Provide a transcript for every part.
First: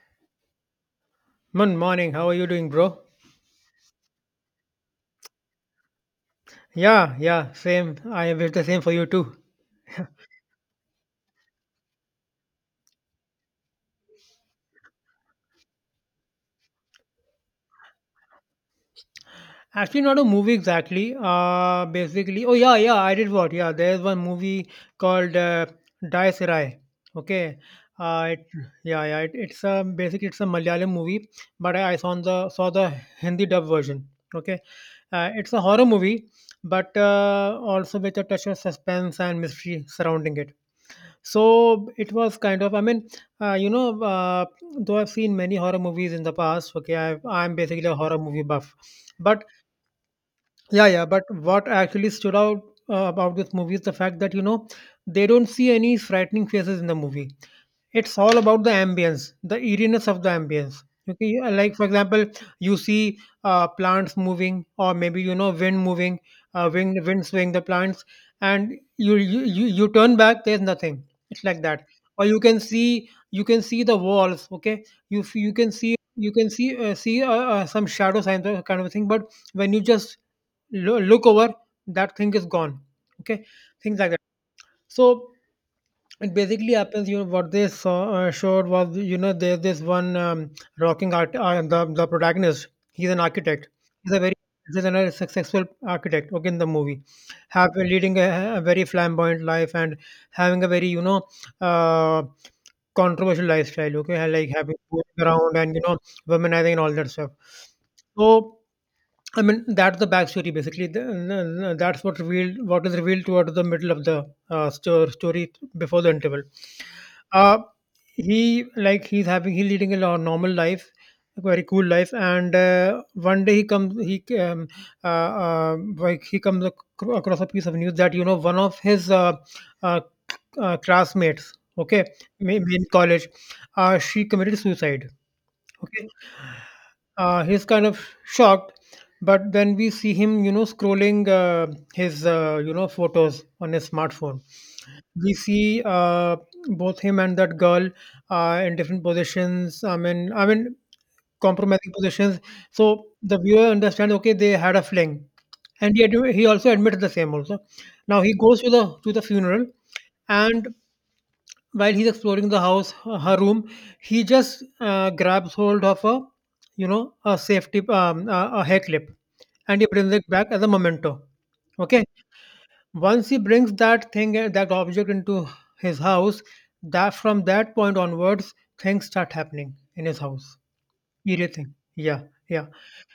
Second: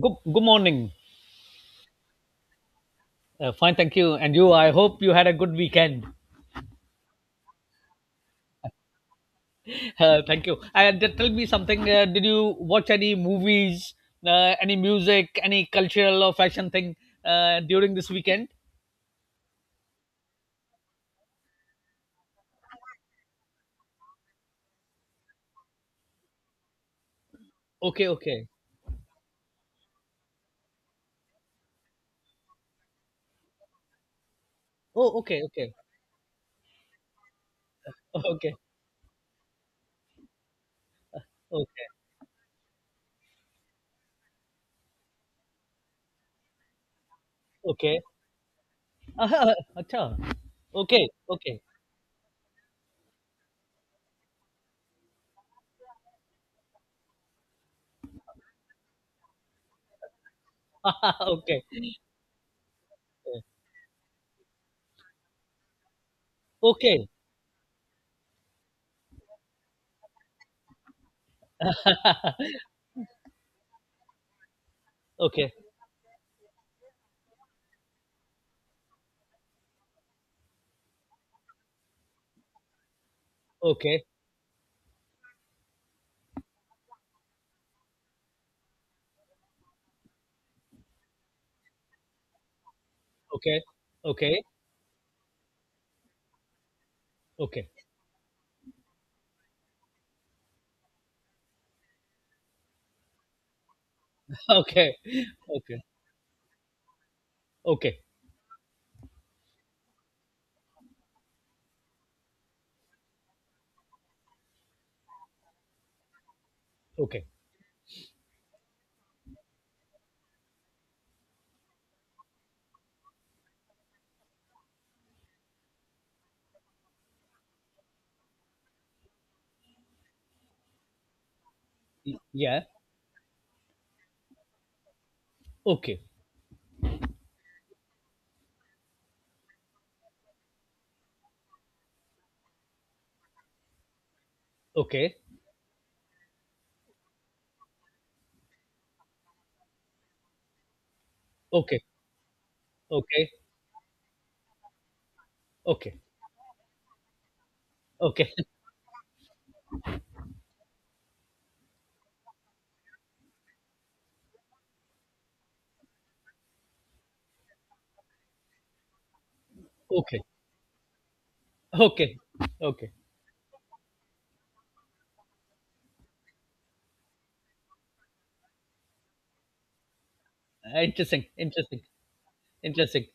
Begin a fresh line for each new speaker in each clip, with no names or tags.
Good morning.
Good morning. How are you doing, bro?
Fine, thank you. And you, I hope you had a good weekend.
Yeah, yeah, same. I wish the same for you too.
Thank you. And tell me something. Did you watch any movies, any music, any cultural or fashion thing during this weekend?
Actually, not a movie exactly. Basically, oh yeah, yeah. I did what? Yeah, there's one movie called Dai Sirai. Okay.
Okay,
Uh, it,
okay.
yeah, yeah. It, it's a basically it's a Malayalam movie, but I saw the Hindi dub version. Okay.
Oh, okay,
It's a
okay.
horror movie, but also with a touch
Okay,
of suspense and mystery surrounding it.
okay,
So it was kind of, uh, you know, uh, though I've seen many horror movies in the past, okay, I'm basically a
okay.
horror movie buff. But
Ah, acha.
Yeah, yeah,
Okay,
but
okay.
what actually stood out about this movie is the fact that, they don't see any frightening faces in the movie. It's all about the ambience, the eeriness of the ambience. Okay, yeah,
Okay.
like for example, you see plants moving, or maybe you know wind moving, uh, wind
Okay,
wind swaying the plants, and you turn back, there's nothing. It's like that. Or you can see the walls. Okay, you
okay,
can see some shadow signs or kind of a thing. But when you just look over, that thing is gone. Okay, things
okay,
like that. So it basically happens, you know, what they saw showed was, you know, there's this one rocking art, the protagonist. He's an
okay,
architect. He's a very
okay,
he's a successful architect. Okay, in the movie,
okay,
have leading a very flamboyant life and having a very, uh, controversial lifestyle. Okay, like having
okay,
going around and
okay,
you know, womanizing and all that stuff.
okay,
So, I mean, that's the backstory basically. That's what revealed, what is revealed towards the middle of the story before the interval.
okay.
uh he he's having he's leading a normal life, a very cool life, and one day he comes he like he comes across a piece of news that you know one of his uh, classmates, okay,
Yeah.
in college, she committed suicide.
Okay.
Okay, he's kind of shocked, but then we see him you know scrolling his you know photos on his smartphone.
Okay.
We see both him and that girl in different positions. I mean
Okay.
compromising positions. So
Okay.
the viewer understands. Okay, they had a fling, and
Okay.
he he also admitted the same. Also, now
Okay.
he goes to the funeral, and while he's exploring the house, her room, he just grabs hold of a you know a safety a hair clip, and he brings
Okay.
it back as a memento. Okay,
Okay. Okay.
once he brings that thing, eh, that object into his house, that from that point onwards, things start happening in his house.
Interesting.
Everything.
Interesting.
Yeah, yeah.
Interesting.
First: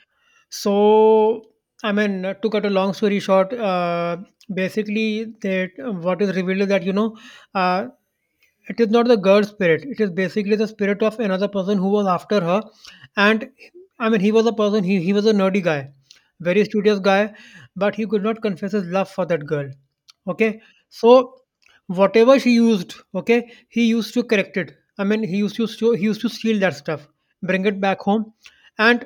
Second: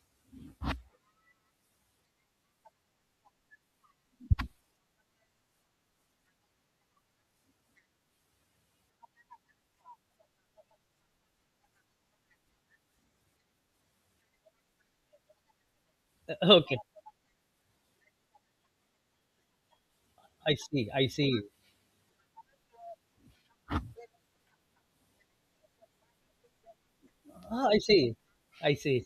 So, to cut a long story short, basically, that what is revealed is that you know, uh, it is not the girl's spirit. It is basically the spirit of another person who was after her, and I mean he was a person. He was a nerdy guy,
Uh,
very
Okay.
studious guy, but he could not confess his love for that girl.
I
Okay,
see. I see.
so whatever she used, okay, he used to correct it. I mean he used to steal that stuff, bring
Ah, I
it back
see.
home,
I see.
and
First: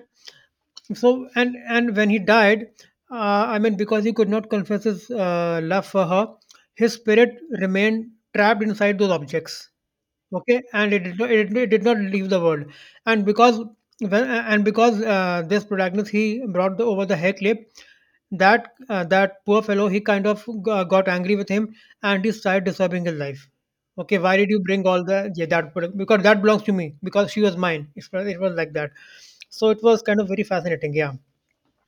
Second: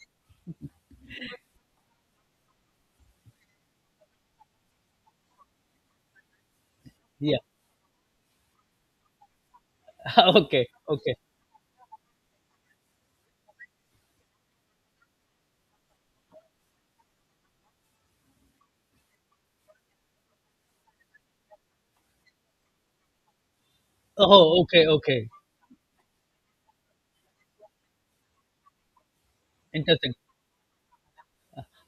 so and when he died, I mean because he could not confess his love for her, his spirit
Yeah.
remained trapped inside those objects. Okay,
Okay.
and it
Okay.
did not, it did not leave the world. And because this protagonist he brought over the hair clip, that that poor fellow he kind of got angry with him, and he started disturbing his life. Okay, why did you
Oh,
bring
okay.
all
Okay.
the, yeah, that product because that belongs to me because she was mine. It was like that. So it was
Interesting.
kind of very fascinating, yeah.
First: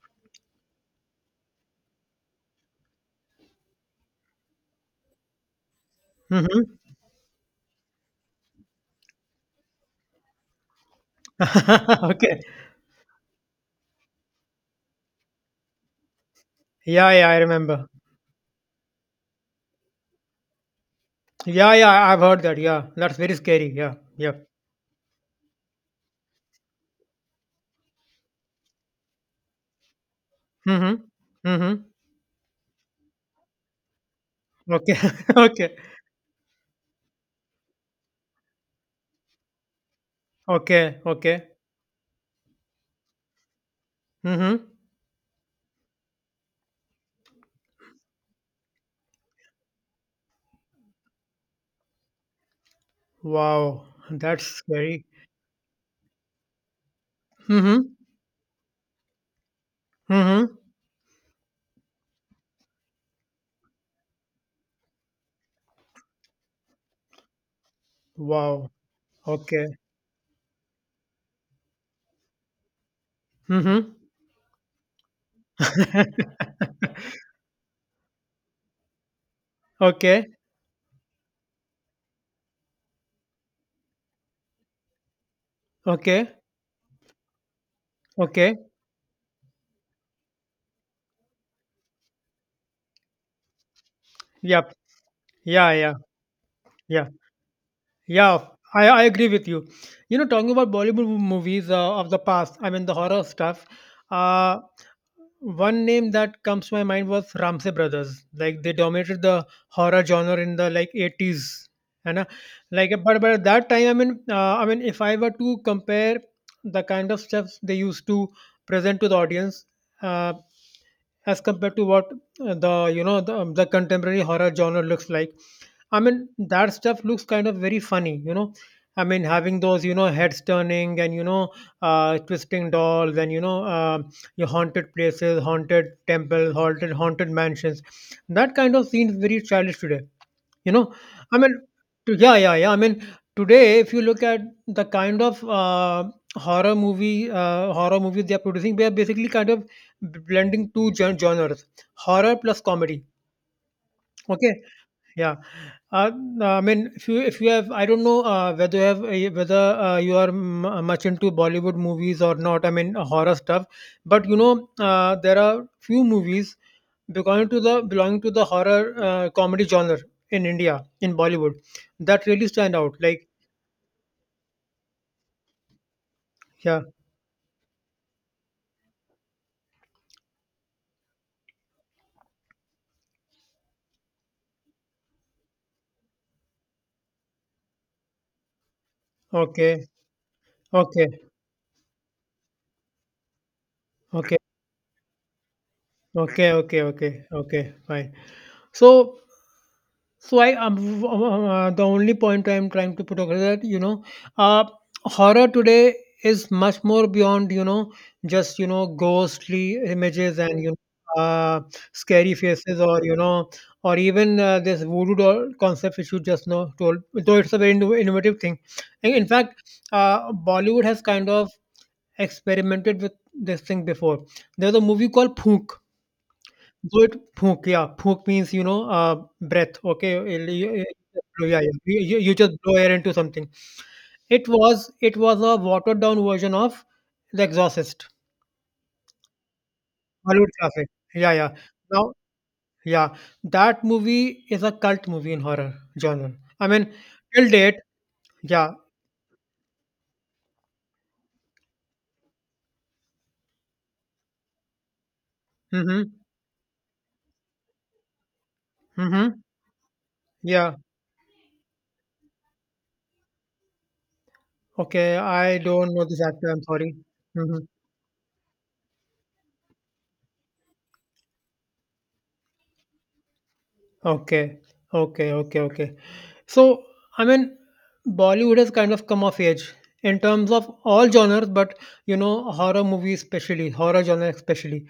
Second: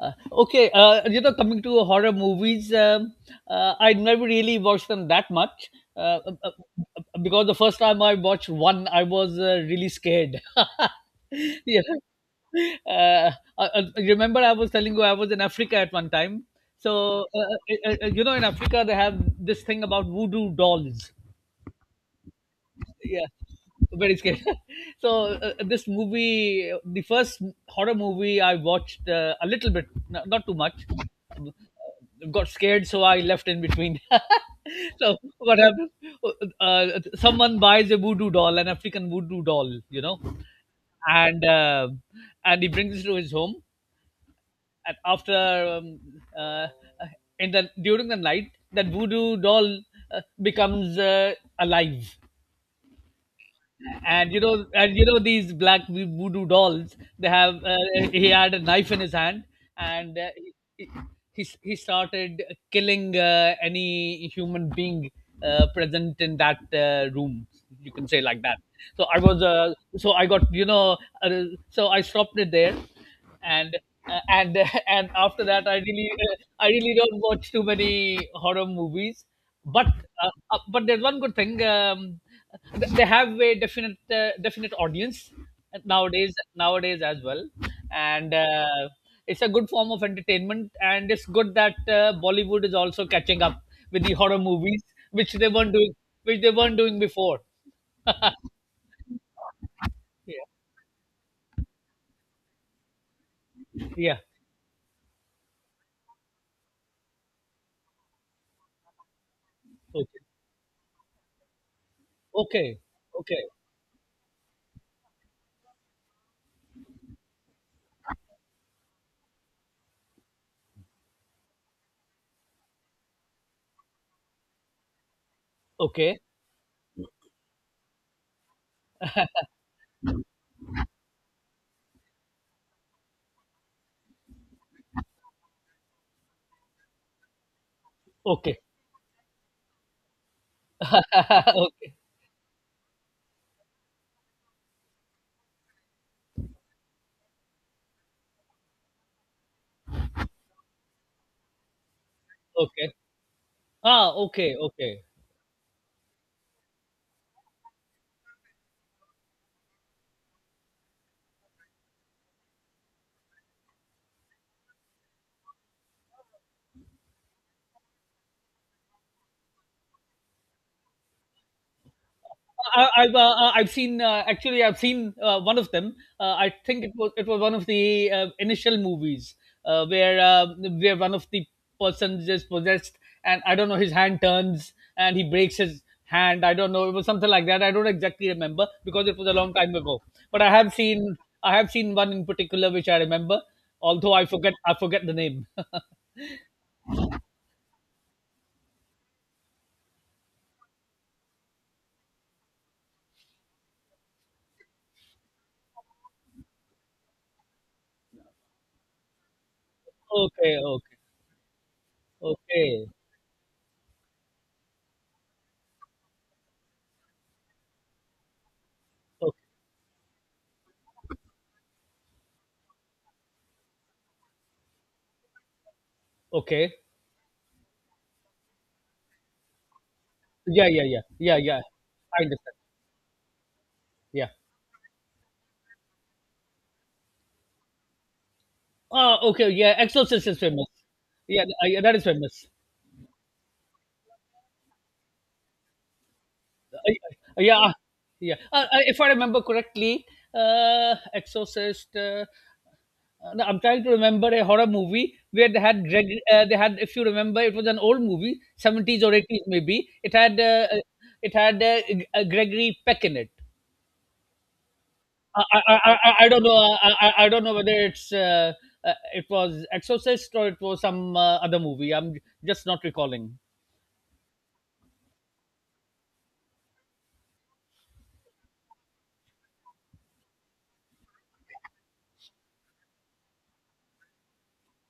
Okay. Coming to horror movies, I never really watched them that much, uh, uh, uh,
Mm-hmm.
because the first time I watched one, I was really scared. Yeah.
Okay.
Uh, I, I remember I was telling you I was in Africa at one time.
Yeah,
So,
yeah, I remember.
in Africa, they have this thing about voodoo dolls.
Yeah, yeah, I've heard that. Yeah, that's
Yeah.
very scary. Yeah,
Very
yeah.
scared. So this movie, the first horror movie I watched a little bit, not too much.
Mm-hmm.
Um,
Mm-hmm.
got scared, so I left in between.
Okay.
So what
Okay.
happened? Someone buys a voodoo doll, an African voodoo doll,
Okay.
and
Okay.
uh, and he brings it to his home.
Mm-hmm.
And after, um, uh, in the during the night, that voodoo doll uh, becomes alive.
Wow.
and you
That's
know and
scary.
you know these black voodoo dolls, they have
Mm-hmm.
he had a knife in his hand. And
Mm-hmm.
he, he started killing any human being present in that room, you can say like that.
Wow.
So I was
Okay.
so I got you know uh, so I stopped it there. and
Mm-hmm.
uh, and and after that i really uh, i really don't watch too many horror movies, but
Okay.
but there's one good thing. They have a definite, definite audience
Okay.
nowadays, as well. And
Okay.
it's a good form of entertainment, and it's good that Bollywood is also catching up with the horror
Yep.
movies, which they
Yeah.
weren't doing
Yeah.
which they weren't doing
Yeah.
before.
Yeah. I agree with you. You know,
Yeah,
talking about Bollywood movies of the past, I mean, the horror stuff.
yeah.
Uh, One name that comes to my mind was Ramsey Brothers. Like they dominated the horror
Okay,
genre in the like 80s, and
okay,
but at that time, I mean, if I were to compare the kind of stuff they used to present to the audience, uh, as compared to what the you know the contemporary horror genre looks like, I
okay,
mean, that stuff looks kind of very funny, you know. I mean, having those, you know, heads turning and, you know, twisting dolls and, you know, your haunted places, haunted temples, haunted mansions.
okay,
That
okay.
kind of scene is very childish today. You know, I mean,
Okay,
yeah, yeah, yeah. I mean, today if you look at the kind of horror movies they are producing, they are basically kind of blending two genres: horror plus
okay.
comedy.
Ah, okay,
Okay,
okay.
yeah. Uh, I mean, if you have, I don't know whether you are much into Bollywood movies or not. I mean, horror stuff. But you know, there are few movies belonging to the horror comedy genre in India in Bollywood that really stand out. Like,
I've seen, actually I've seen, one of them. I
yeah,
think it was one of the initial movies, uh, where uh, where one of the persons is possessed, and I don't know, his hand turns and he breaks his hand. I don't know, it was something like that. I don't exactly remember because it was a long time
okay,
ago. But
okay,
I have seen one in particular which I remember, although
okay,
I forget the name.
okay, okay, okay, okay. Fine. So, the only point I'm trying to put across that you know, uh, horror today is much more beyond you know just you know ghostly images
Okay,
and you
okay,
know, scary faces
okay,
or you know, or even this voodoo doll concept which you just know told. Though it's a very innovative thing. In
okay.
fact, Bollywood has kind of experimented with this thing before. There's a movie called Phook.
Okay.
Word phuk, yeah. Phuk means, you know, breath, okay?
Yeah, yeah, yeah, yeah,
Yeah,
yeah.
yeah.
I
You just
understand.
blow air into something.
Yeah.
It was a watered down version of The Exorcist,
Ah, okay, yeah, Exorcist is
Hollywood
famous.
classic. Yeah,
Yeah,
yeah.
yeah, that is
Now,
famous.
yeah, that movie is a cult movie in horror genre. I mean,
Yeah,
till
yeah.
date,
Yeah.
yeah.
If I remember correctly, Exorcist. I'm trying to remember a horror movie where they had Greg.
Mm-hmm.
They had, if you remember, it was an old movie, 70s or
Mm-hmm.
80s maybe. It had
Yeah.
Gregory Peck in it.
Okay,
I,
I
I,
don't
I,
know
I
this
I don't
actor.
know.
I'm
uh,
sorry.
I, I I don't know
Mm-hmm.
whether it's it was Exorcist or it was some other movie. I'm just not recalling.
Okay. Okay, okay, okay. So, I mean, Bollywood has kind of come of age in terms of all genres, but you know, horror movies especially, horror genre especially.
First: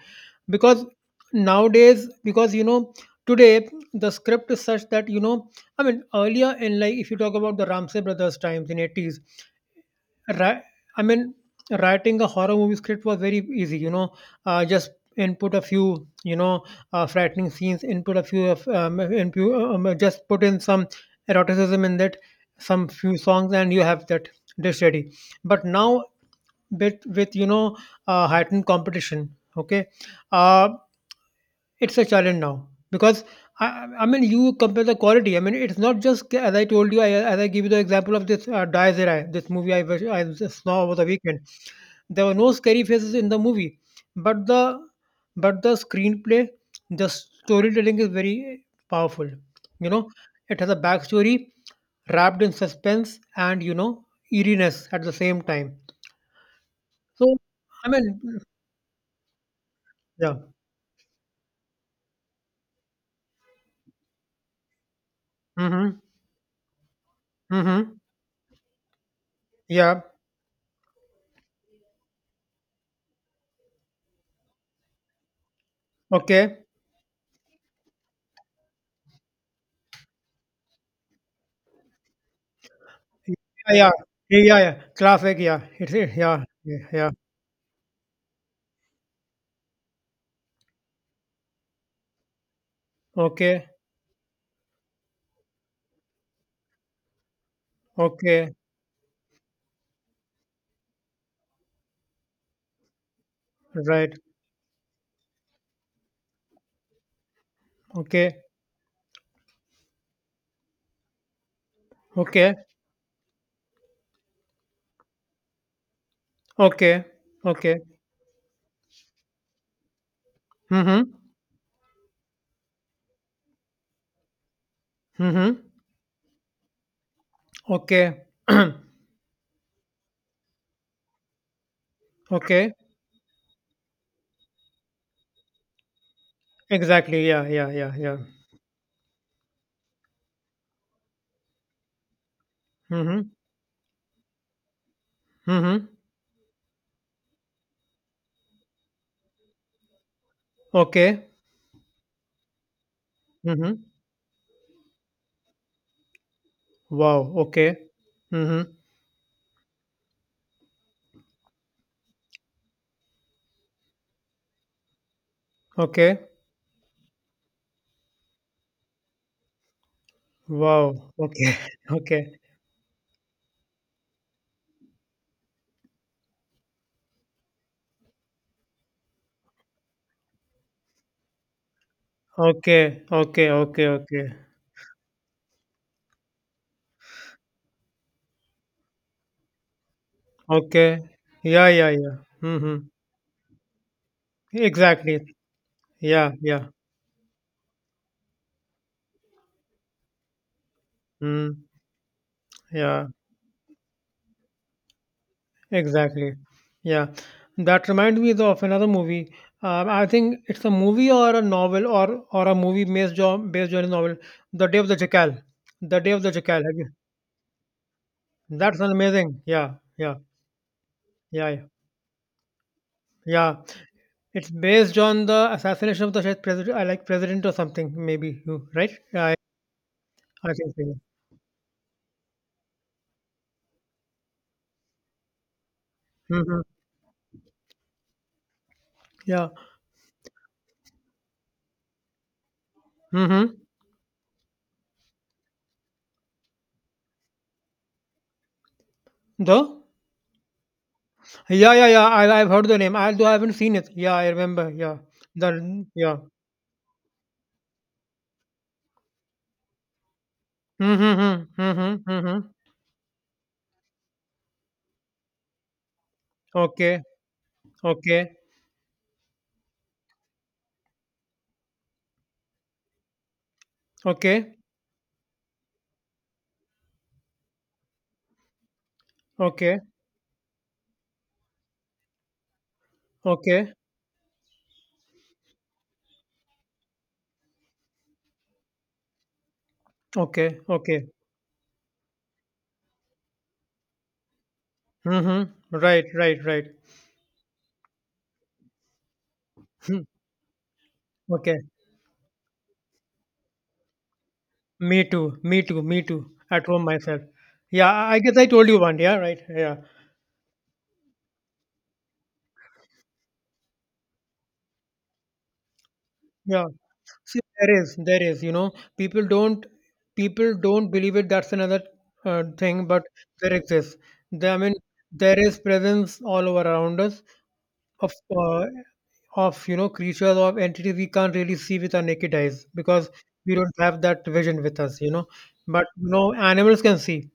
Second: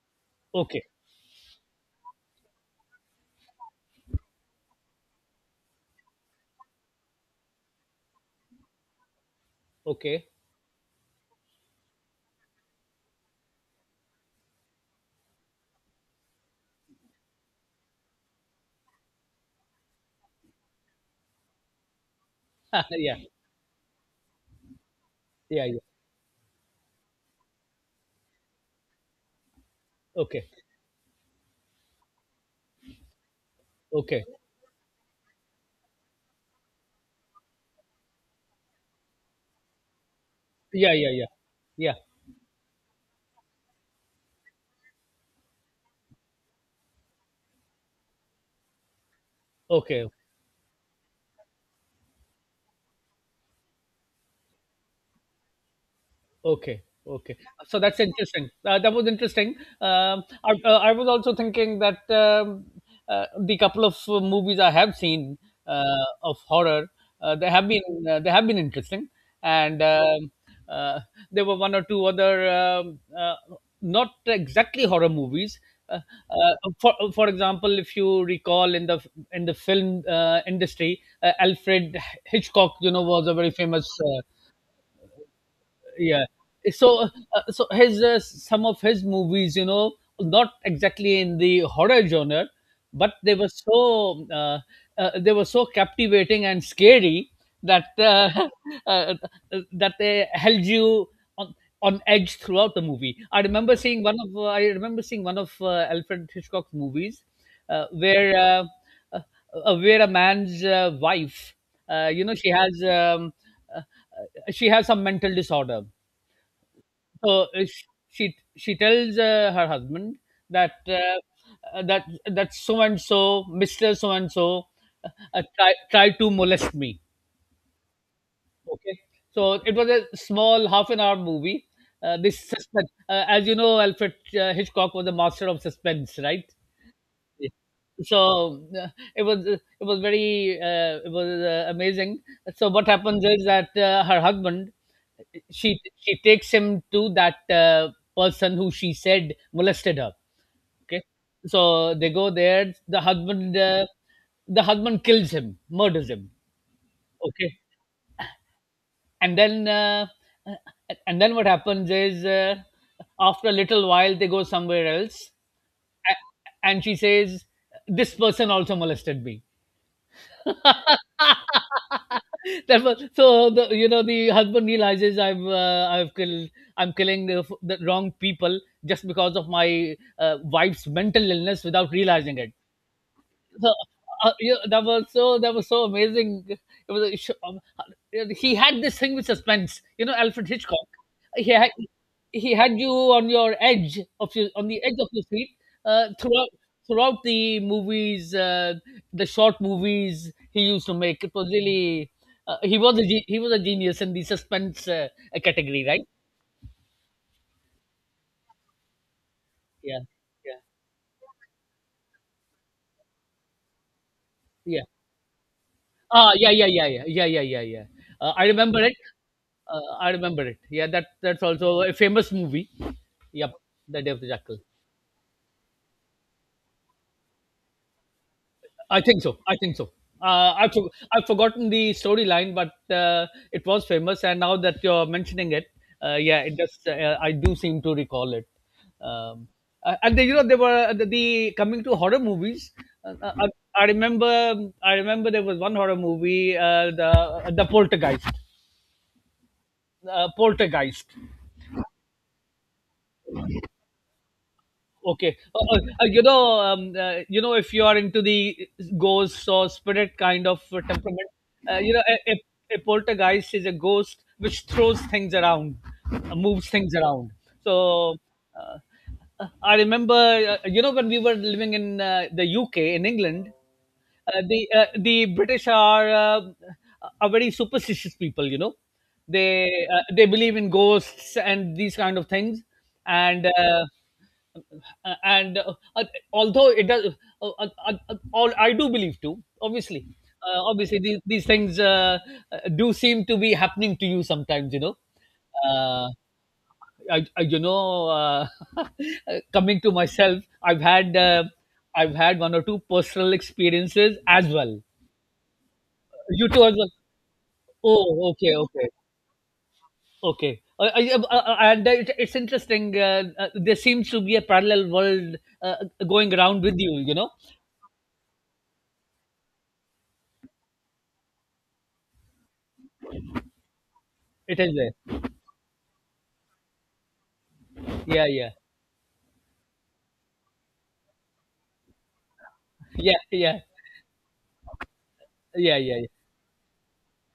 Okay,
Because nowadays, because you know, today the script is such that, you know, I mean, earlier in like if you talk about the Ramsey brothers times in 80s,
okay.
Ri- I mean, writing a horror movie script was very easy. You know, just input a few, you know, frightening scenes. Input a few of, input, just put in some eroticism in that, some
Yeah,
few songs, and you have that dish ready. But
yeah, yeah.
now, with you know, heightened competition. Okay,
Okay,
uh, it's a challenge now because I mean
okay.
you compare the quality. I mean it's not just as I told you. I, as I give you the example of this Dies this movie I just saw
Yeah,
over the
yeah, yeah,
weekend.
yeah.
There were no scary faces in the movie, but the screenplay, the storytelling is very powerful. You
Okay.
know, it has a backstory wrapped in suspense and you know eeriness at the same time.
Okay,
So
okay. So
I
that's
mean,
interesting. That was interesting.
yeah.
I was also thinking that, the couple of movies I have seen
Mm-hmm.
of horror, uh, they have been
Mm-hmm.
they have been interesting, and
Yeah.
uh, there were one or two other, not exactly horror movies. Uh,
Okay.
for example, if you recall, in the film industry, Alfred Hitchcock, you know, was a very
Yeah, yeah.
famous,
Yeah, yeah. Traffic, yeah. It's it.
yeah.
Yeah, yeah,
So
yeah.
so his, some of his movies, you know, not exactly in the horror genre, but they were
Okay,
so, they were so captivating and scary that,
okay,
uh, that they held you on, on edge throughout the movie.
right.
I remember seeing one of Alfred Hitchcock's movies, uh,
Okay,
where uh, uh, where a man's, wife, uh, you know she
okay,
has um, uh, she has some mental disorder.
okay,
So
okay.
she tells, her husband that,
Mm-hmm.
uh, that that so and so, Mister so and so,
Mm-hmm.
try to molest me.
Okay.
Okay, so it was a small half an hour movie. This
Okay.
suspense, as you know, Alfred, Hitchcock was a master of suspense, right?
Exactly. Yeah,
Yeah.
yeah, yeah, yeah.
So it was, it was very it was amazing. So what happens
Mm-hmm.
is that, her husband, she
Mm-hmm.
she takes him to that, uh, person who she said molested her. Okay,
Okay.
so they go there. The husband,
Mm-hmm.
kills him, murders him.
Wow.
Okay.
Okay. Mm-hmm.
And then, what happens is, after a little while they go somewhere else,
Okay.
a- and she says this person also molested me.
Wow. Okay. Okay.
That was so, the you know, the husband realizes, I've, I've killed, I'm killing the wrong people just because of my, wife's mental illness without realizing it.
Okay. Okay.
So,
Okay. Okay.
yeah, that was so, that was so amazing. It was a he had this thing with suspense. You know, Alfred Hitchcock.
Okay.
He
Yeah,
had,
yeah, yeah. Mm-hmm.
you on your edge of your, on the edge of your
Exactly.
seat, uh,
Yeah,
throughout
yeah.
throughout the movies, the short movies he used to make. It was
Mm,
really,
yeah,
he was a genius in the suspense, category, right?
exactly. Yeah. That reminds me of another movie.
Yeah,
I think
yeah,
it's a movie or a novel or a movie based on a novel. The Day
yeah.
of the Jackal. The Day of the
Ah, yeah,
Jackal.
yeah,
Have
yeah,
you-
yeah, yeah, yeah, yeah, yeah. I
That's
remember
an
it.
amazing. Yeah,
I
yeah,
remember it. Yeah, that that's
yeah, yeah.
also a famous movie. Yep,
Yeah.
The Day of the
It's
Jackal.
based on the assassination of the Shahid president, I like president or something, maybe you right?
I think so. I think so.
I think so. Yeah.
I've forgotten the storyline, but it was famous, and now that you're mentioning it, yeah, it
Mm-hmm.
does. I do seem to recall it. Um,
Yeah.
and then, you know, there were, the coming to horror movies. Uh, uh, I,
Mm-hmm.
I remember. I remember there was one horror movie, the, the Poltergeist.
Though?
Poltergeist.
Yeah, yeah, yeah. I've heard the name. Although I haven't seen it. Yeah, I remember. Yeah.
Okay,
The yeah.
you know, if you are into the ghosts or spirit kind of, temperament,
Mm-hmm.
you
Mm-hmm.
know,
Mm-hmm.
a poltergeist is a ghost which throws things around, moves things
Okay.
around. So,
Okay.
uh, I remember, you know, when we were living in the UK, in England,
Okay.
the British are, are very superstitious people. You know, they,
Okay.
they believe in ghosts and these kind of things, and
Okay.
uh, and uh, uh, although it does, all I do believe too. Obviously,
Okay.
obviously
Okay.
these things, do seem to be happening to you sometimes. You know,
Mm-hmm. Right,
uh,
right, right.
I, I, you know, uh, coming to
Hmm.
myself, I've had,
Okay.
one or two personal experiences as well.
Me too. Me too. Me too.
You too,
At
as
home
well.
myself. Yeah, I
Oh,
guess I
okay,
told you
okay,
one. Yeah, right. Yeah.
okay. And it, it's interesting. There seems to be a parallel world, uh, going around
Yeah.
with you. You know,
See, there is, you know, people don't, people don't believe it. That's another thing, but there exists. There, I
it
mean,
is there.
there is presence all over around us of
Yeah, yeah,
uh, of you know creatures or entities we can't really see with our naked eyes because
yeah,
we
yeah,
don't have that vision with us you know
yeah,
but
yeah.
you know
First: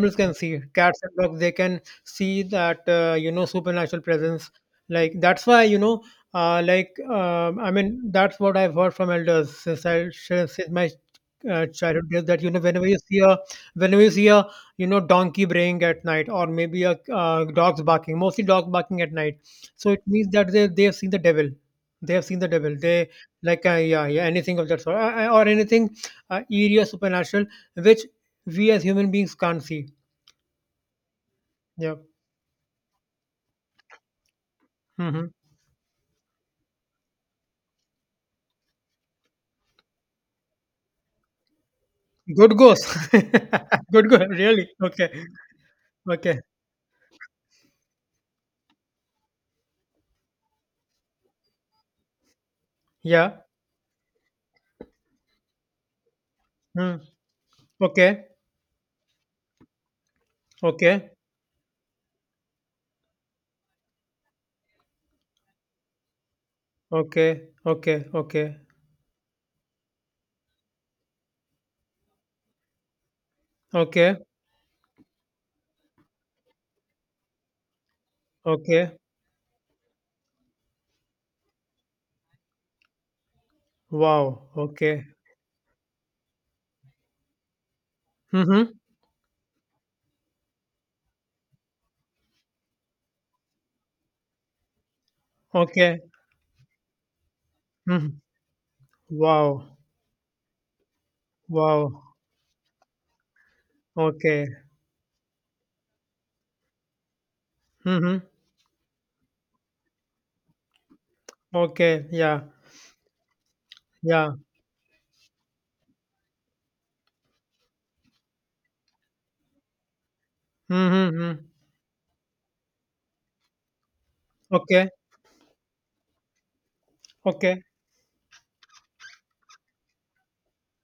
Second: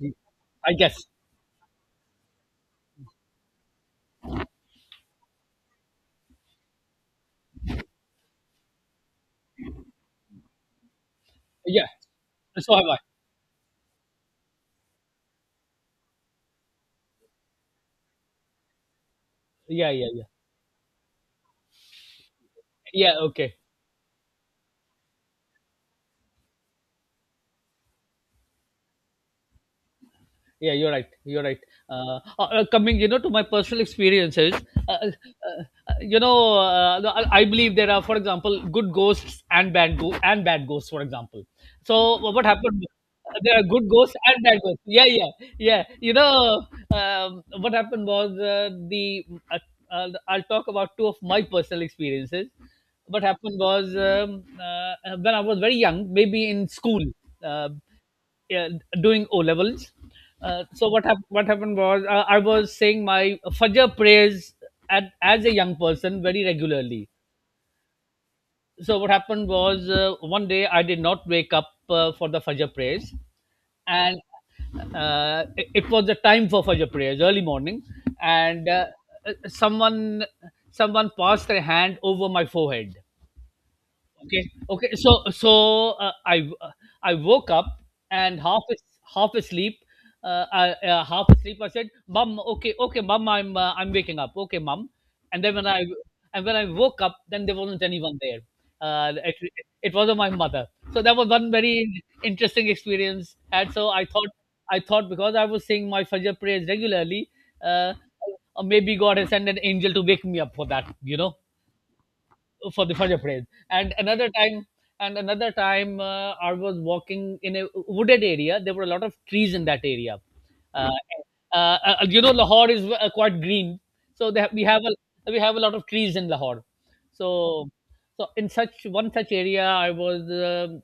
Yeah.
can see
I
cats
guess.
and dogs they can see that you know supernatural presence like that's why you know I mean that's what I've heard from elders since I since my
Yeah.
childhood days that you know
So have
whenever you
I.
see a whenever you see a you know donkey braying at night or maybe a dog's barking, mostly dogs barking at night, so
Yeah,
it
yeah, yeah.
means that they have seen the devil. They have seen the devil. They
Yeah. Okay.
like yeah, yeah, anything of that sort or anything eerie or supernatural which we as human beings can't see.
Yeah, you're right. You're right.
Yeah.
Coming, you know, to my personal experiences, uh, uh, uh,
Hmm.
no, I believe there are, for example, good ghosts and bad ghosts. For example, so what
Good ghost.
happened? There are good
Good
ghosts
ghost.
and bad
Really.
ghosts. Yeah,
Okay.
yeah, yeah. You
Okay.
know, what happened was, the uh, I'll talk about two of my personal experiences. What
Yeah.
happened was, when I was very young, maybe in
Hmm.
school. Uh,
Okay.
yeah, doing O levels. So
Okay.
what happened was, I was saying my Fajr prayers at as a young person very regularly.
Okay. Okay. Okay.
So what happened was one day I did not wake up, for the Fajr prayers,
Okay.
and it, it was the time for Fajr prayers, early morning, and
Okay.
someone, passed their hand over my forehead. Okay,
Wow.
okay.
Okay.
So, so I woke up and
Mm-hmm.
half asleep. Uh, I, Half asleep, I said, "Mom, okay, okay, Mom, I'm waking up. Okay, Mom." And then when I
Okay.
and when I woke up, then there wasn't anyone
Hmm.
there. Uh, it,
Wow.
it wasn't my mother. So that was one
Wow.
very interesting experience. And so
Okay.
I thought because I was saying my Fajr prayers regularly, uh,
Mm-hmm.
maybe God has sent an angel to wake me up for that. You know,
Okay. Yeah.
for the for your praise. And another
Yeah.
time, and another time, I was walking in a wooded area. There were a lot of trees in that area. Uh,
Mhm, mhm.
uh, you know, Lahore is quite green, so we have
Okay,
a lot of trees in Lahore.
okay,
So, so in such one such area, I was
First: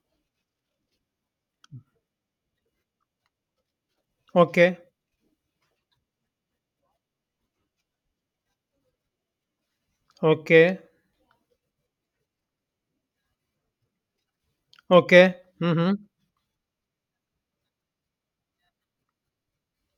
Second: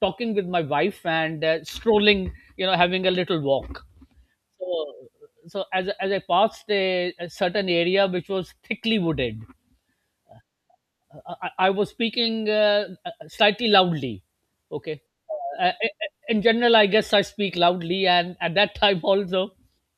talking with my wife and strolling, you know, having a little walk.
okay,
So, so as I passed a certain area which was thickly wooded,
okay,
I was speaking slightly loudly. Okay.
okay.
Uh, uh, uh,
Mhm.
in general, I guess I speak loudly, and at that time also,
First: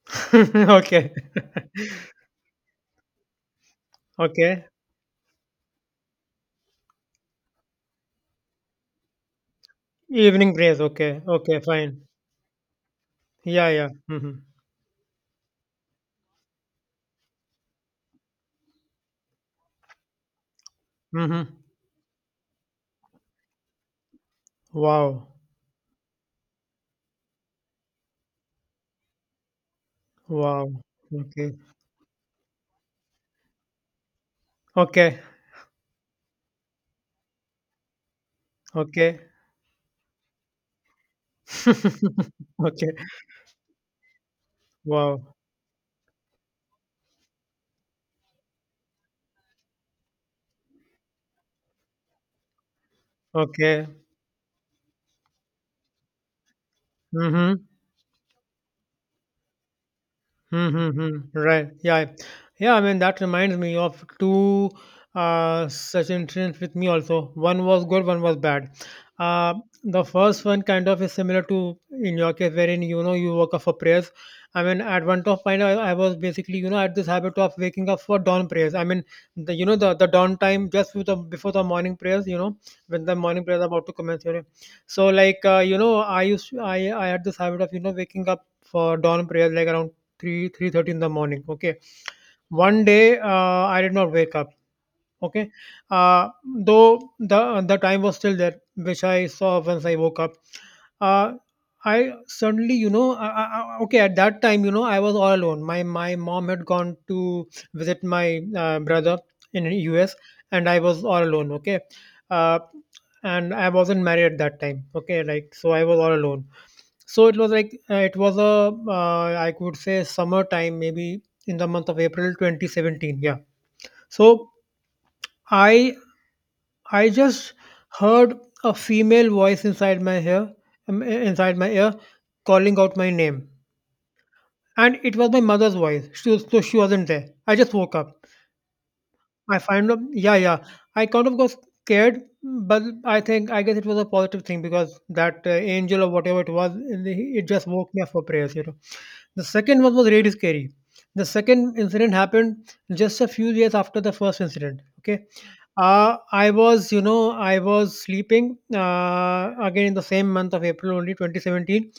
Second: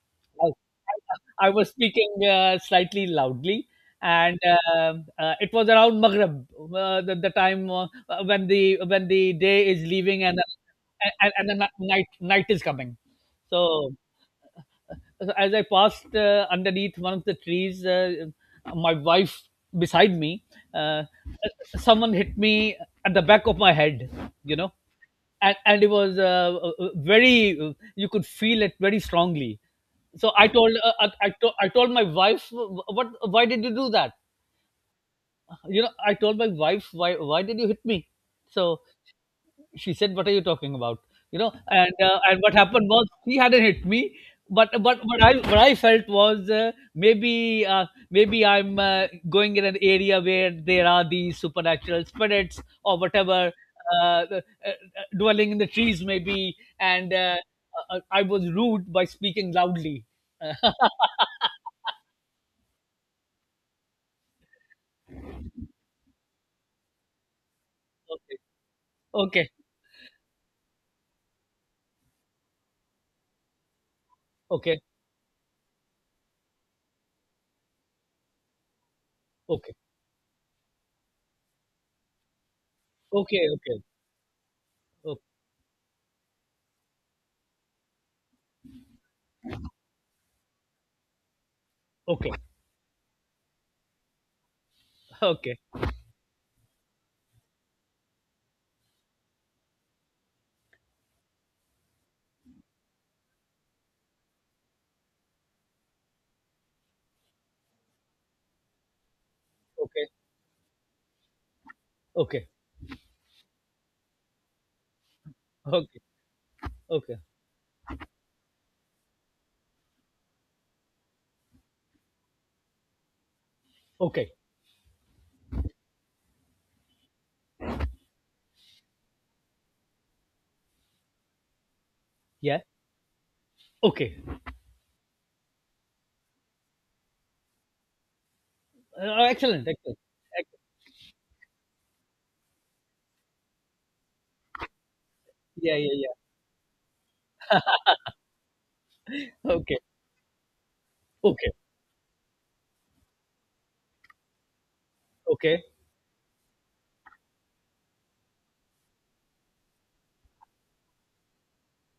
Okay,
I was speaking slightly loudly, and
okay.
it was around Maghrib, the time when the day is leaving
Evening prayers. Okay,
and the
okay, fine.
night is coming.
Yeah, yeah.
So
Mhm,
as I passed underneath one of the trees, my wife beside me, uh,
mhm.
someone hit me at the back of my head, you know,
Wow,
and it was very, you could feel it very strongly. So I
wow.
told,
Okay,
I told my wife, why did you do that?
okay,
You know, I told my wife, why did you hit me? So
okay,
she said, what are you talking about, you know? And and what happened
okay.
was he hadn't hit me, but what
Wow.
I what I felt was maybe, maybe I'm going in an area where there are these supernatural spirits or whatever,
Okay.
uh, uh, dwelling in the trees maybe, and
Mhm.
I was rude by speaking loudly.
Mhm, mhm. Right. Yeah. Yeah, I mean that reminds me of two such incidents with me also. One was good, one was
Okay.
bad.
okay
Uh the first one kind of is similar to in your case wherein you know you woke up for prayers. I mean
okay
at one top point, I was basically, you know, at this habit of waking up for dawn prayers. I mean the you know the dawn time just with the, before the morning prayers, you know, when the morning
okay
prayers are
okay
about to commence, you know. So
okay
like you know, I had this habit of, you know, waking up for dawn prayers like around 3 3:30 in the morning. Okay,
okay
one day I did not wake up. Okay,
okay
uh, though the time was still there, which I saw once I woke up. Uh, I suddenly, you know, okay, at that time, you know, I was all alone. My mom had gone to visit my brother in
okay
US, and I was all alone. Okay,
okay
uh, and I wasn't married at that time. Okay, like so,
okay
I was
okay
all alone.
okay
So it was like it was a I could say summertime, maybe in the month of April 2017. Yeah.
okay,
So I I just heard a female voice inside my ear,
yeah
calling out my name,
okay.
and it was my mother's voice. She was, so she wasn't there. I just woke up.
Oh,
I
excellent,
find out,
excellent.
yeah,
Ex
yeah. I kind of got scared, but I think I guess it was a positive thing because that
Yeah, yeah,
angel or
yeah.
whatever it was, it just woke me up for prayers, you know. The
Okay,
second one was really scary. The
okay,
second incident happened just a few years after the first incident. Okay,
okay,
I was, you know, I was sleeping again in the same month of April, only 2017.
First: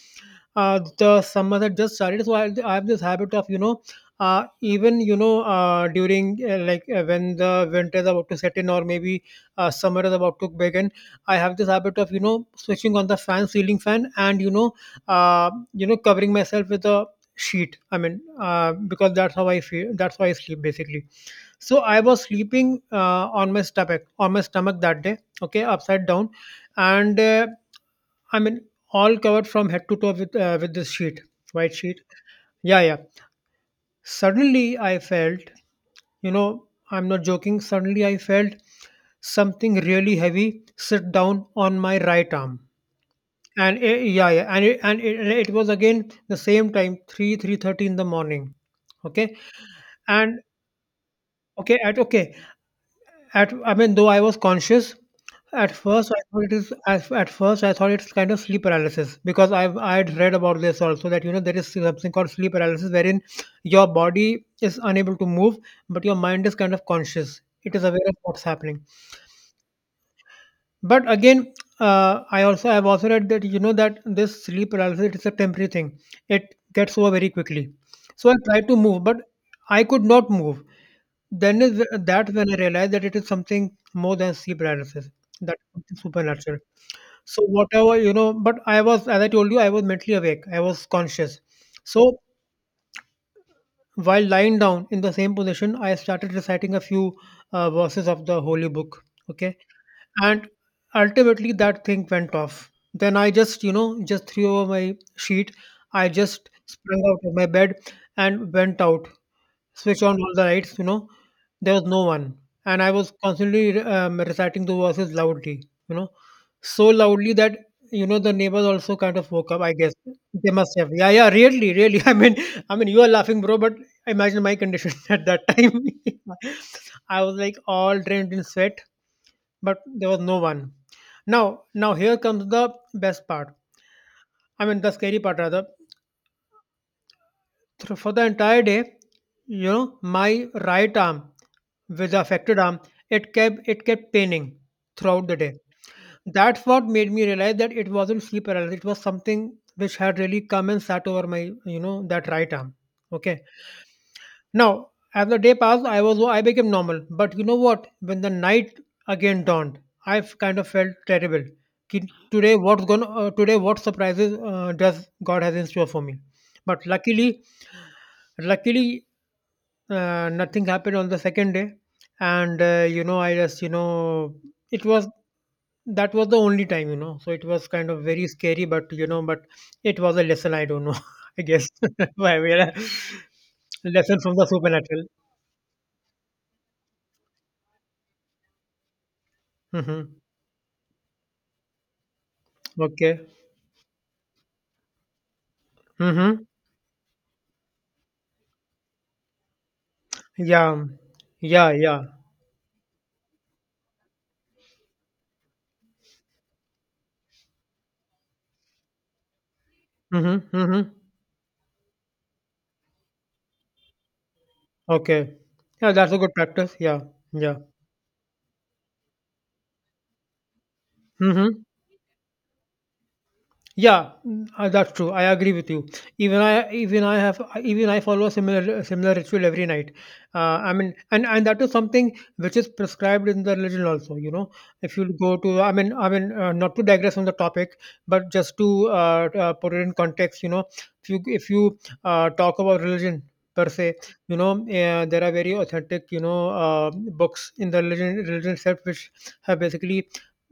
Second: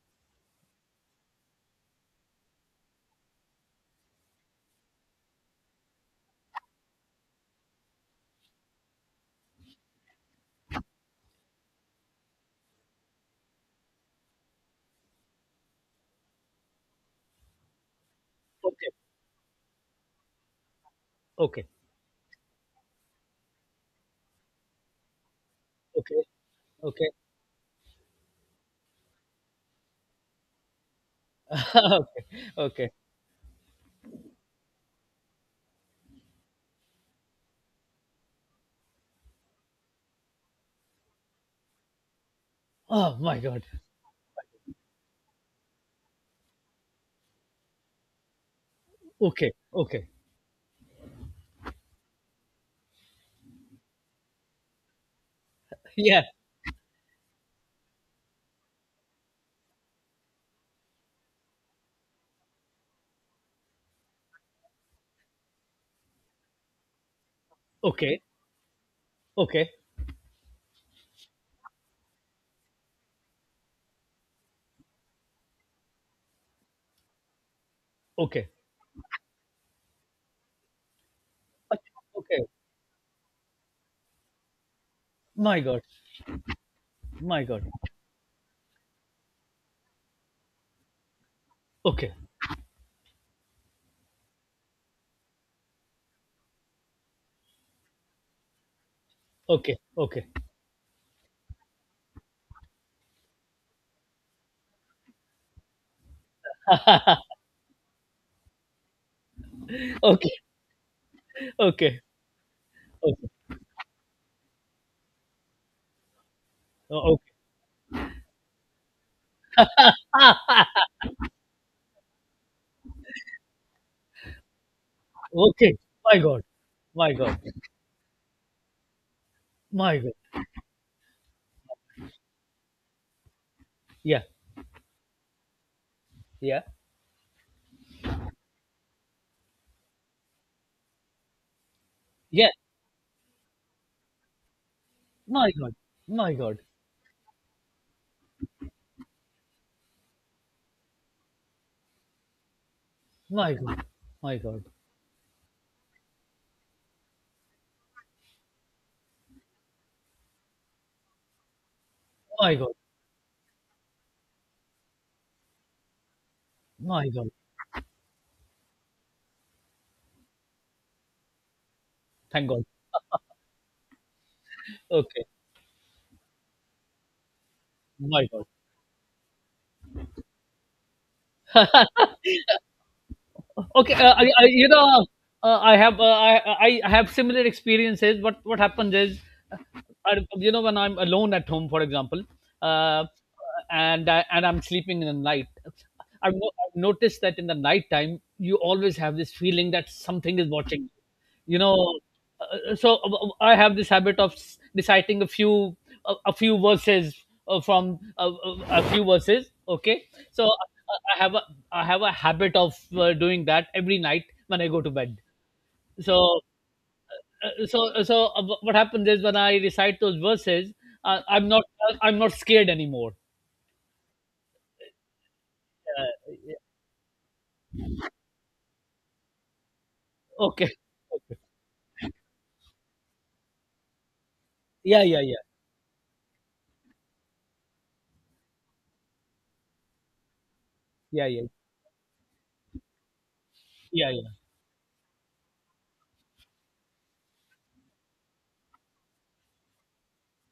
The summers had just started, so I have this habit of you know even you know during like when the winter is about to set in or maybe summer is about to begin, I have this habit of you know switching on the fan, ceiling fan, and you know covering myself with a sheet. I mean
okay,
because that's how I feel, that's how I sleep basically.
okay,
So I was sleeping on my stomach, on my stomach that day, okay, upside
okay,
down,
okay,
and I mean, all covered from head to toe with this sheet, white sheet.
okay,
Yeah,
okay.
yeah. Suddenly, I felt, you know, I'm not joking. Suddenly, I felt something really heavy sit down on my right arm,
Oh my God.
and eh, yeah, yeah, and and it, it was again the same time, three three thirty in the morning. Okay,
Okay, okay.
and okay, at okay, at I mean, though I was conscious, at first I
Yeah.
thought it is. At first I thought it's kind of sleep paralysis because I had read about this also that you know there is something called sleep paralysis wherein your body is unable to move but your mind is kind of conscious. It is aware of
Okay,
what's happening.
okay,
But again, I also, I've also read that you know that this sleep paralysis, it is a temporary thing. It gets over very quickly. So I
okay.
tried to move, but I could not move. Then is
Achha.
that's
Okay.
when I realized that it is something more than sleep paralysis.
My
That's
God,
something supernatural. So
my God.
whatever, you know, but I was, as I told you, I was mentally awake. I was conscious.
Okay,
So while lying down in the same position, I started reciting a few verses of the holy book. Okay.
okay, okay,
And ultimately that thing went off. Then I just, you know, just threw over my sheet. I just sprang out of my bed and went out, switch on
okay,
all the lights, you know, there was
okay,
no one. And I was
okay,
constantly reciting the verses loudly, you know, so
oh,
loudly
okay.
that, you know, the neighbors also kind of woke up, I guess.
Ah,
They must
ah,
have. Yeah, yeah, really, really. I mean, you are laughing, bro, but imagine my condition at that time.
okay. My God, my
I was
God,
like all drained in sweat, but
my
there
God.
was no one. Now, now here comes the best part.
Yeah,
I mean, the scary part rather,
yeah,
for the entire day, you know, my right arm, with the
yeah.
affected arm, it kept paining throughout the
My
day.
God, my God,
That's what made me realize that it wasn't sleep paralysis. It was something which had really come and sat over my, you know, that right arm. Okay.
my God, my God,
Now, as the day passed, I became normal. But you know what? When the night again dawned, I kind of felt terrible. Today,
my God,
what's gonna today? What surprises does God has in store for me? But
my God.
luckily, luckily nothing happened on the second day,
Thank
and
God.
you know, I just you know, it was
Okay.
that was the only time you know. So it was kind of very
My God.
scary, but you know, but it was a lesson. I don't know. I guess why we are
Okay.
lesson from the
You
supernatural.
know, I have similar experiences. What happens is, uh,
Mm-hmm.
I, you know, when I'm alone at home, for example, uh,
Okay.
and I, and I'm sleeping in the night, I've,
Mm-hmm.
no, I've noticed that in the night time, you always have this feeling that something is watching
Yeah.
you. You
Yeah.
know,
Yeah.
so I have this habit of reciting a few a few verses from a few verses, okay? so
Mm-hmm.
i
Mm-hmm.
I have a I have a habit of doing that every night when I go to bed.
Okay. Yeah, that's
so
a good practice. Yeah. Yeah.
so what happens is when I recite those verses, I'm
Mm-hmm.
not, I'm not scared anymore.
Yeah, mm, that's true. I agree with you.
uh,
Even I have, even I follow a similar similar ritual every night.
okay.
I mean,
okay
and that is something which is prescribed in the religion also. You know, if
yeah
you
yeah
go
yeah
to, I mean, not to digress on the topic, but just to put it in context, you know, if you
yeah yeah
if you uh, talk about religion per se,
yeah yeah
you know, there are very authentic, you know, books in the religion itself which have basically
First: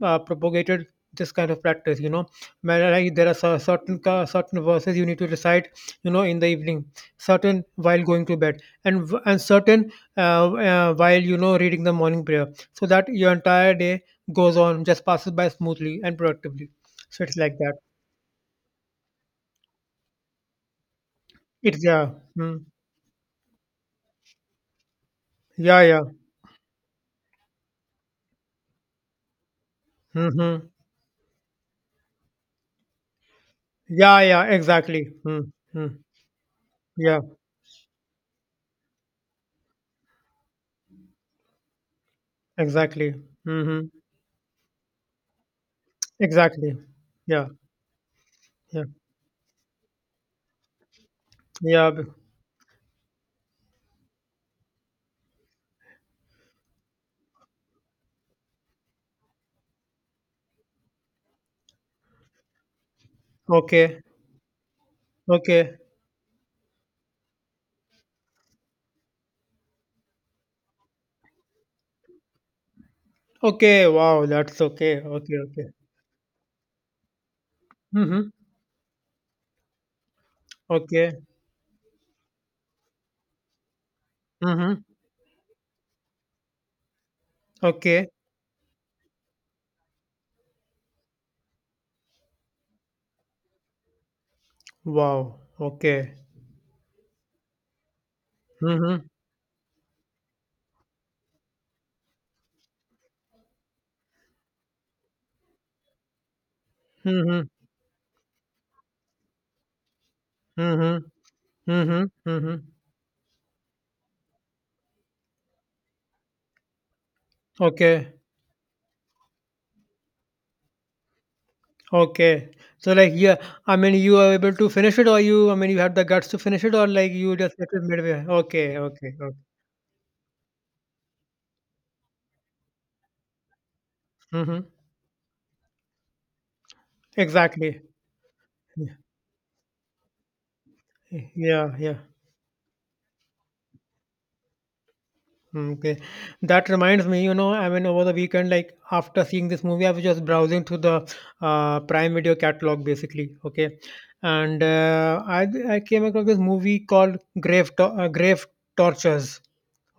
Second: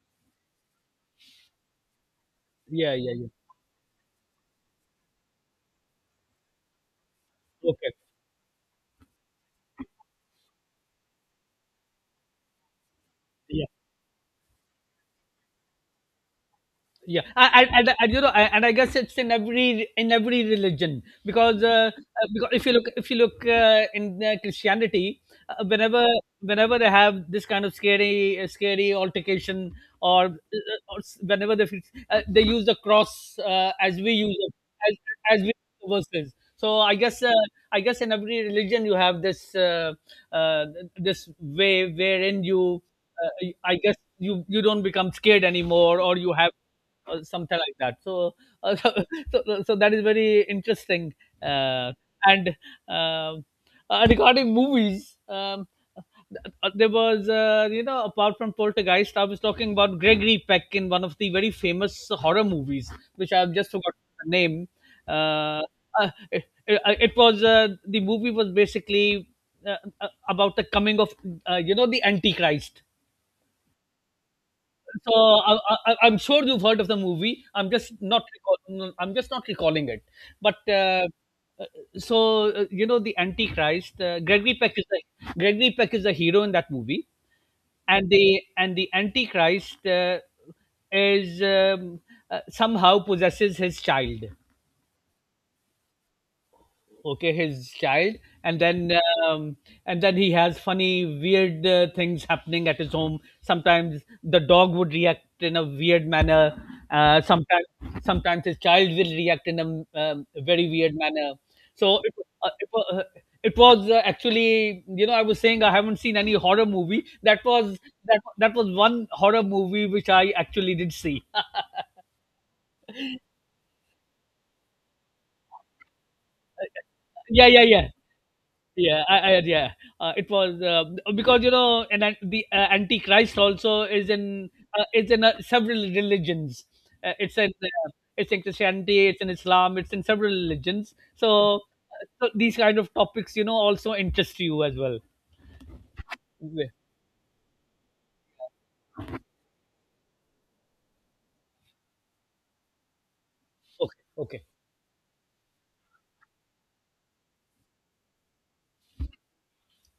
propagated this kind of practice. You know man,
yeah
like
yeah
there
yeah
are certain certain verses you need to recite, you know, in the evening, certain
okay
while going to bed, and and certain while you know reading the morning prayer, so that your entire day goes on just passes by smoothly and productively.
yeah.
So it's like that.
And you know, and I guess it's in every religion,
It's yeah.
because
Mm,
if you look in Christianity,
yeah, yeah.
whenever they have this kind of scary scary altercation, or,
Hmm.
whenever they feel, they use the cross as we
Yeah,
use
yeah,
it,
exactly.
as we
Mm,
use
mm,
the verses. So I
yeah,
guess, I guess in every religion you have this, uh, this way wherein you,
exactly.
I
Hmm.
guess you don't become scared anymore, or you have
Exactly.
or
Yeah.
something like that. So, uh,
yeah
so that is very interesting.
yeah
Uh,
b-
and um, regarding movies, there was, you know, apart from Poltergeist, I was talking about Gregory Peck in one of the very famous horror movies, which I've just forgotten
okay,
the name. Uh,
okay,
uh, it, it was, the movie was basically about the coming of, you know, the Antichrist.
okay. Wow, that's okay,
so
okay,
I,
okay.
I, I'm sure you've heard of the movie.
Mhm.
I'm just not recalling it. But uh,
Okay.
so, you know, the Antichrist. Gregory Peck
Mhm.
is the Gregory Peck is the hero in that movie, and
Okay.
the Antichrist is, somehow possesses his child.
Wow. Okay.
Okay, his child. And then
Mhm.
um, he has funny weird things happening at his home. Sometimes the dog would react in a weird manner, uh,
Mhm.
sometimes sometimes his child will react in a, very weird
Mhm.
manner. so
Mhm.
it, uh,
Mhm.
it, wa- uh, it was, actually, you know, I was saying I haven't seen any horror movie that was
Okay.
that was one horror movie which I actually did see.
Okay. So like yeah, I mean you are able to finish it, or you I mean you had the guts to finish it, or like you
Yeah,
just
yeah,
left it
yeah,
midway. Okay,
yeah,
okay, okay.
yeah. It was, because, you know, the, Antichrist also is in,
Mm-hmm.
it's in, several religions. It's in,
Exactly.
it's in
Yeah.
Christianity, it's in Islam, it's in several religions. So,
Yeah. Yeah.
so these kind of topics, you know, also interest you as well.
Mm. Okay,
Yeah.
that reminds me, you know, I mean, over the weekend, like after seeing this movie, I was just browsing through the Prime Video catalog, basically. Okay,
Okay, okay,
and I came across this movie called Grave Tortures.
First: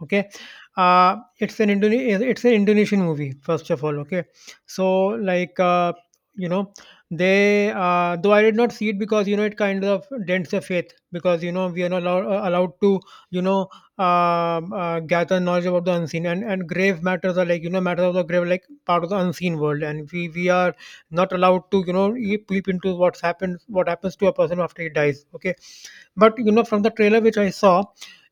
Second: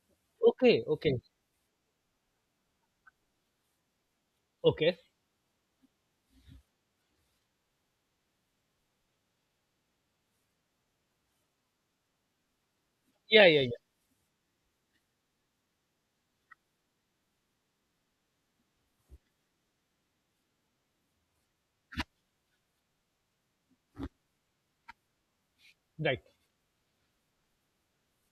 Okay,
okay, okay,
it's an it's an Indonesian movie, first of all. Okay,
okay.
so like you know, they though I did not see it because you know it kind of dents the faith because you know we are not allowed to you
Yeah,
know
yeah, yeah.
gather knowledge about the unseen, and grave matters are, like you know, matters of the grave, like part of the unseen world, and we are not allowed to, you know, peep into what happens to a person after he dies. Okay,
Right.
but you know from the trailer which I saw,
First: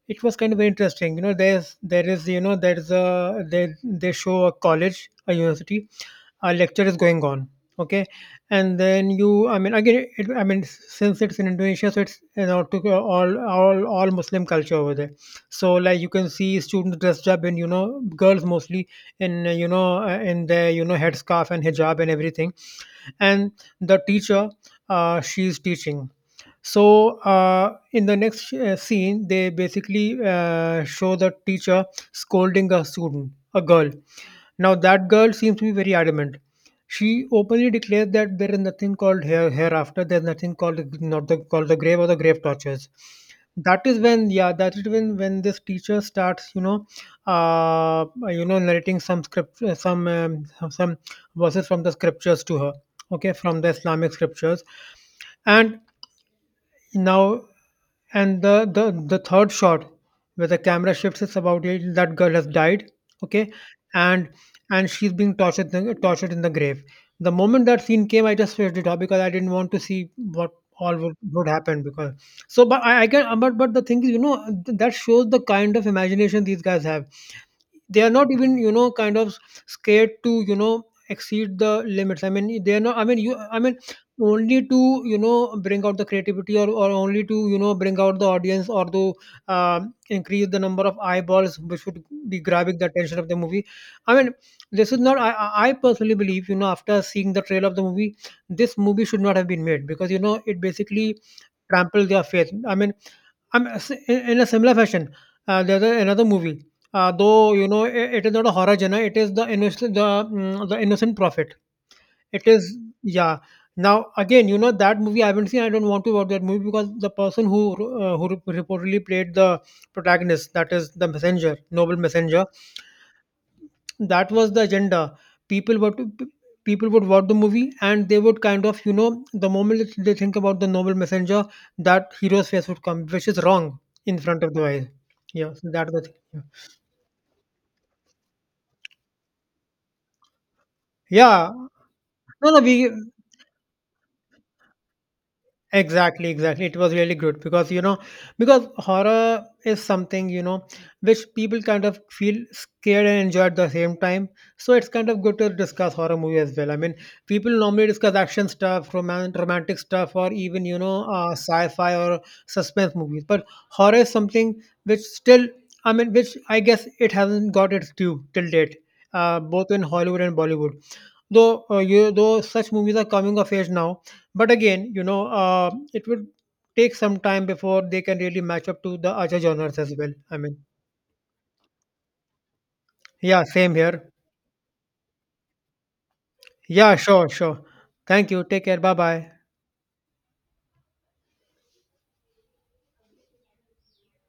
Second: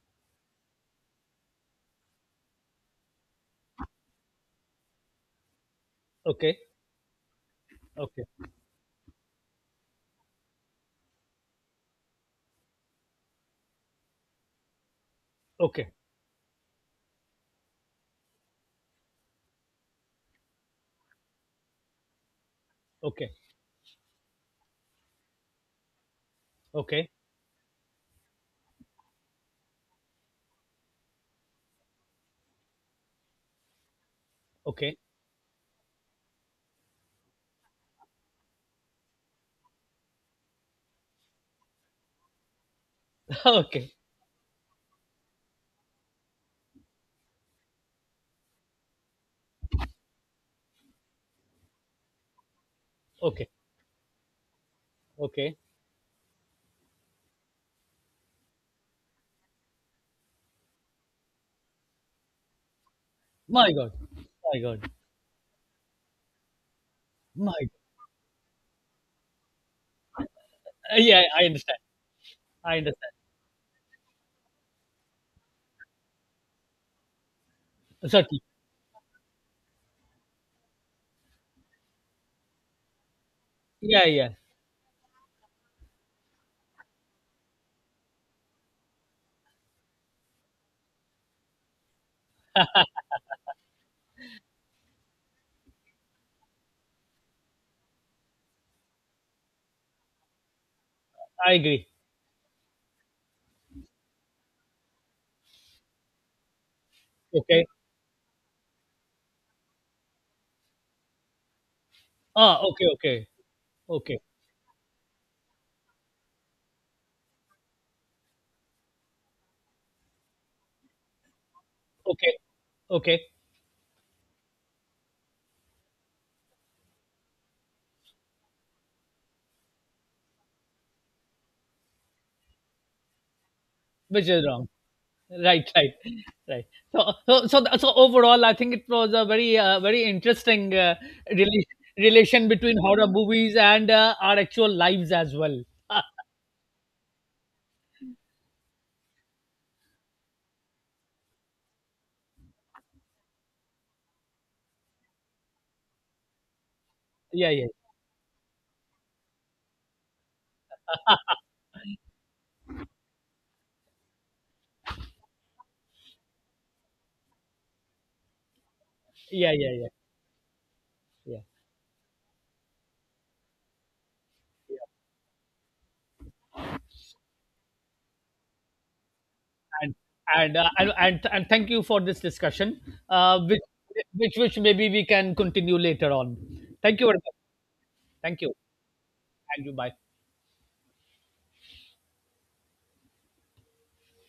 it was kind of very interesting. You know, there's there is you know, there's a, they show a college, a university. Our
Okay,
lecture is going on. Okay,
okay,
and then you I mean, again, I mean since it's in Indonesia, so it's, you know, to all Muslim culture over there. So
okay,
like you can see students dressed up in, you know, girls mostly in you know, in their, you know, headscarf and hijab and everything,
okay,
and the teacher, she's teaching.
okay,
So in the next scene they basically show the teacher scolding a student, a girl. Now
okay,
that girl seems to be very adamant. She openly declares that there is nothing called hereafter. There's nothing called not the called the grave or the grave tortures. That
okay,
is when, yeah, that is when this teacher starts, you know, you know, narrating some verses from the scriptures to her. Okay,
okay,
from the Islamic scriptures,
okay.
and now, and the third shot, where the camera shifts, it's about it. That girl has died. Okay,
My God,
and
my
and
God,
she's being tortured in the grave. The
my
moment
God.
that scene came, I just switched it off because I didn't want to see what all
Yeah, I
would
understand.
happen. Because so,
I
but
understand.
but the thing is, you know, that shows the kind of imagination these guys have. They are not
Certainly.
even, you know, kind of scared to, you know, exceed the limits. I mean, they are not, I mean, you I mean,
Yeah, yeah.
only to, you know, bring out the creativity, or only to, you know, bring out the audience, or to increase the number of eyeballs which would be grabbing the attention of the movie. I mean, this is not, I personally believe, you know, after seeing the trailer of the movie, this movie should not have been made because, you know, it basically
I agree.
trampled their faith. I mean, I'm in a similar fashion. There's a, another movie, though,
Okay.
you know, it is not a horror genre. It is The Innocent, the The Innocent Prophet. It
Ah,
is,
okay, okay.
yeah. Now
Okay.
again, you know, that movie I haven't seen. I don't want to watch that movie because the person who reportedly played the protagonist, that is the messenger, noble
Okay.
messenger,
Okay.
that was the agenda. People were to, people would watch the movie, and they would kind of, you know, the moment that they think about the noble messenger, that hero's face would come, which is wrong, in
Which
front
is
of the
wrong.
eyes. Yeah, so
Right,
that's
right,
the thing.
right. So overall, I think it was a very, very interesting
Yeah, yeah.
relation relation
no no
between
we
horror movies and our actual lives as well. Ah,
Exactly, exactly. It was really good because, you know, because horror is something, you know, which people kind of feel scared and enjoy at the same time. So it's kind of good to discuss horror movie as well. I mean,
yeah,
people
yeah,
normally discuss action stuff, romantic stuff, or even, you know, sci-fi or suspense movies. But horror is something which still, I mean, which I guess it hasn't got its due till date,
yeah,
both
yeah,
in
yeah,
Hollywood and Bollywood.
yeah.
Though though such movies are coming of age now, but again, you know, it will take some time before they can really match up to the other genres as
And
well. I mean,
and thank you for this discussion,
yeah,
which
same here.
which maybe we can continue later on.
Yeah,
Thank you very
sure,
much.
sure. Thank
Thank
you.
you.
Take care. Bye bye.
Thank you. Bye.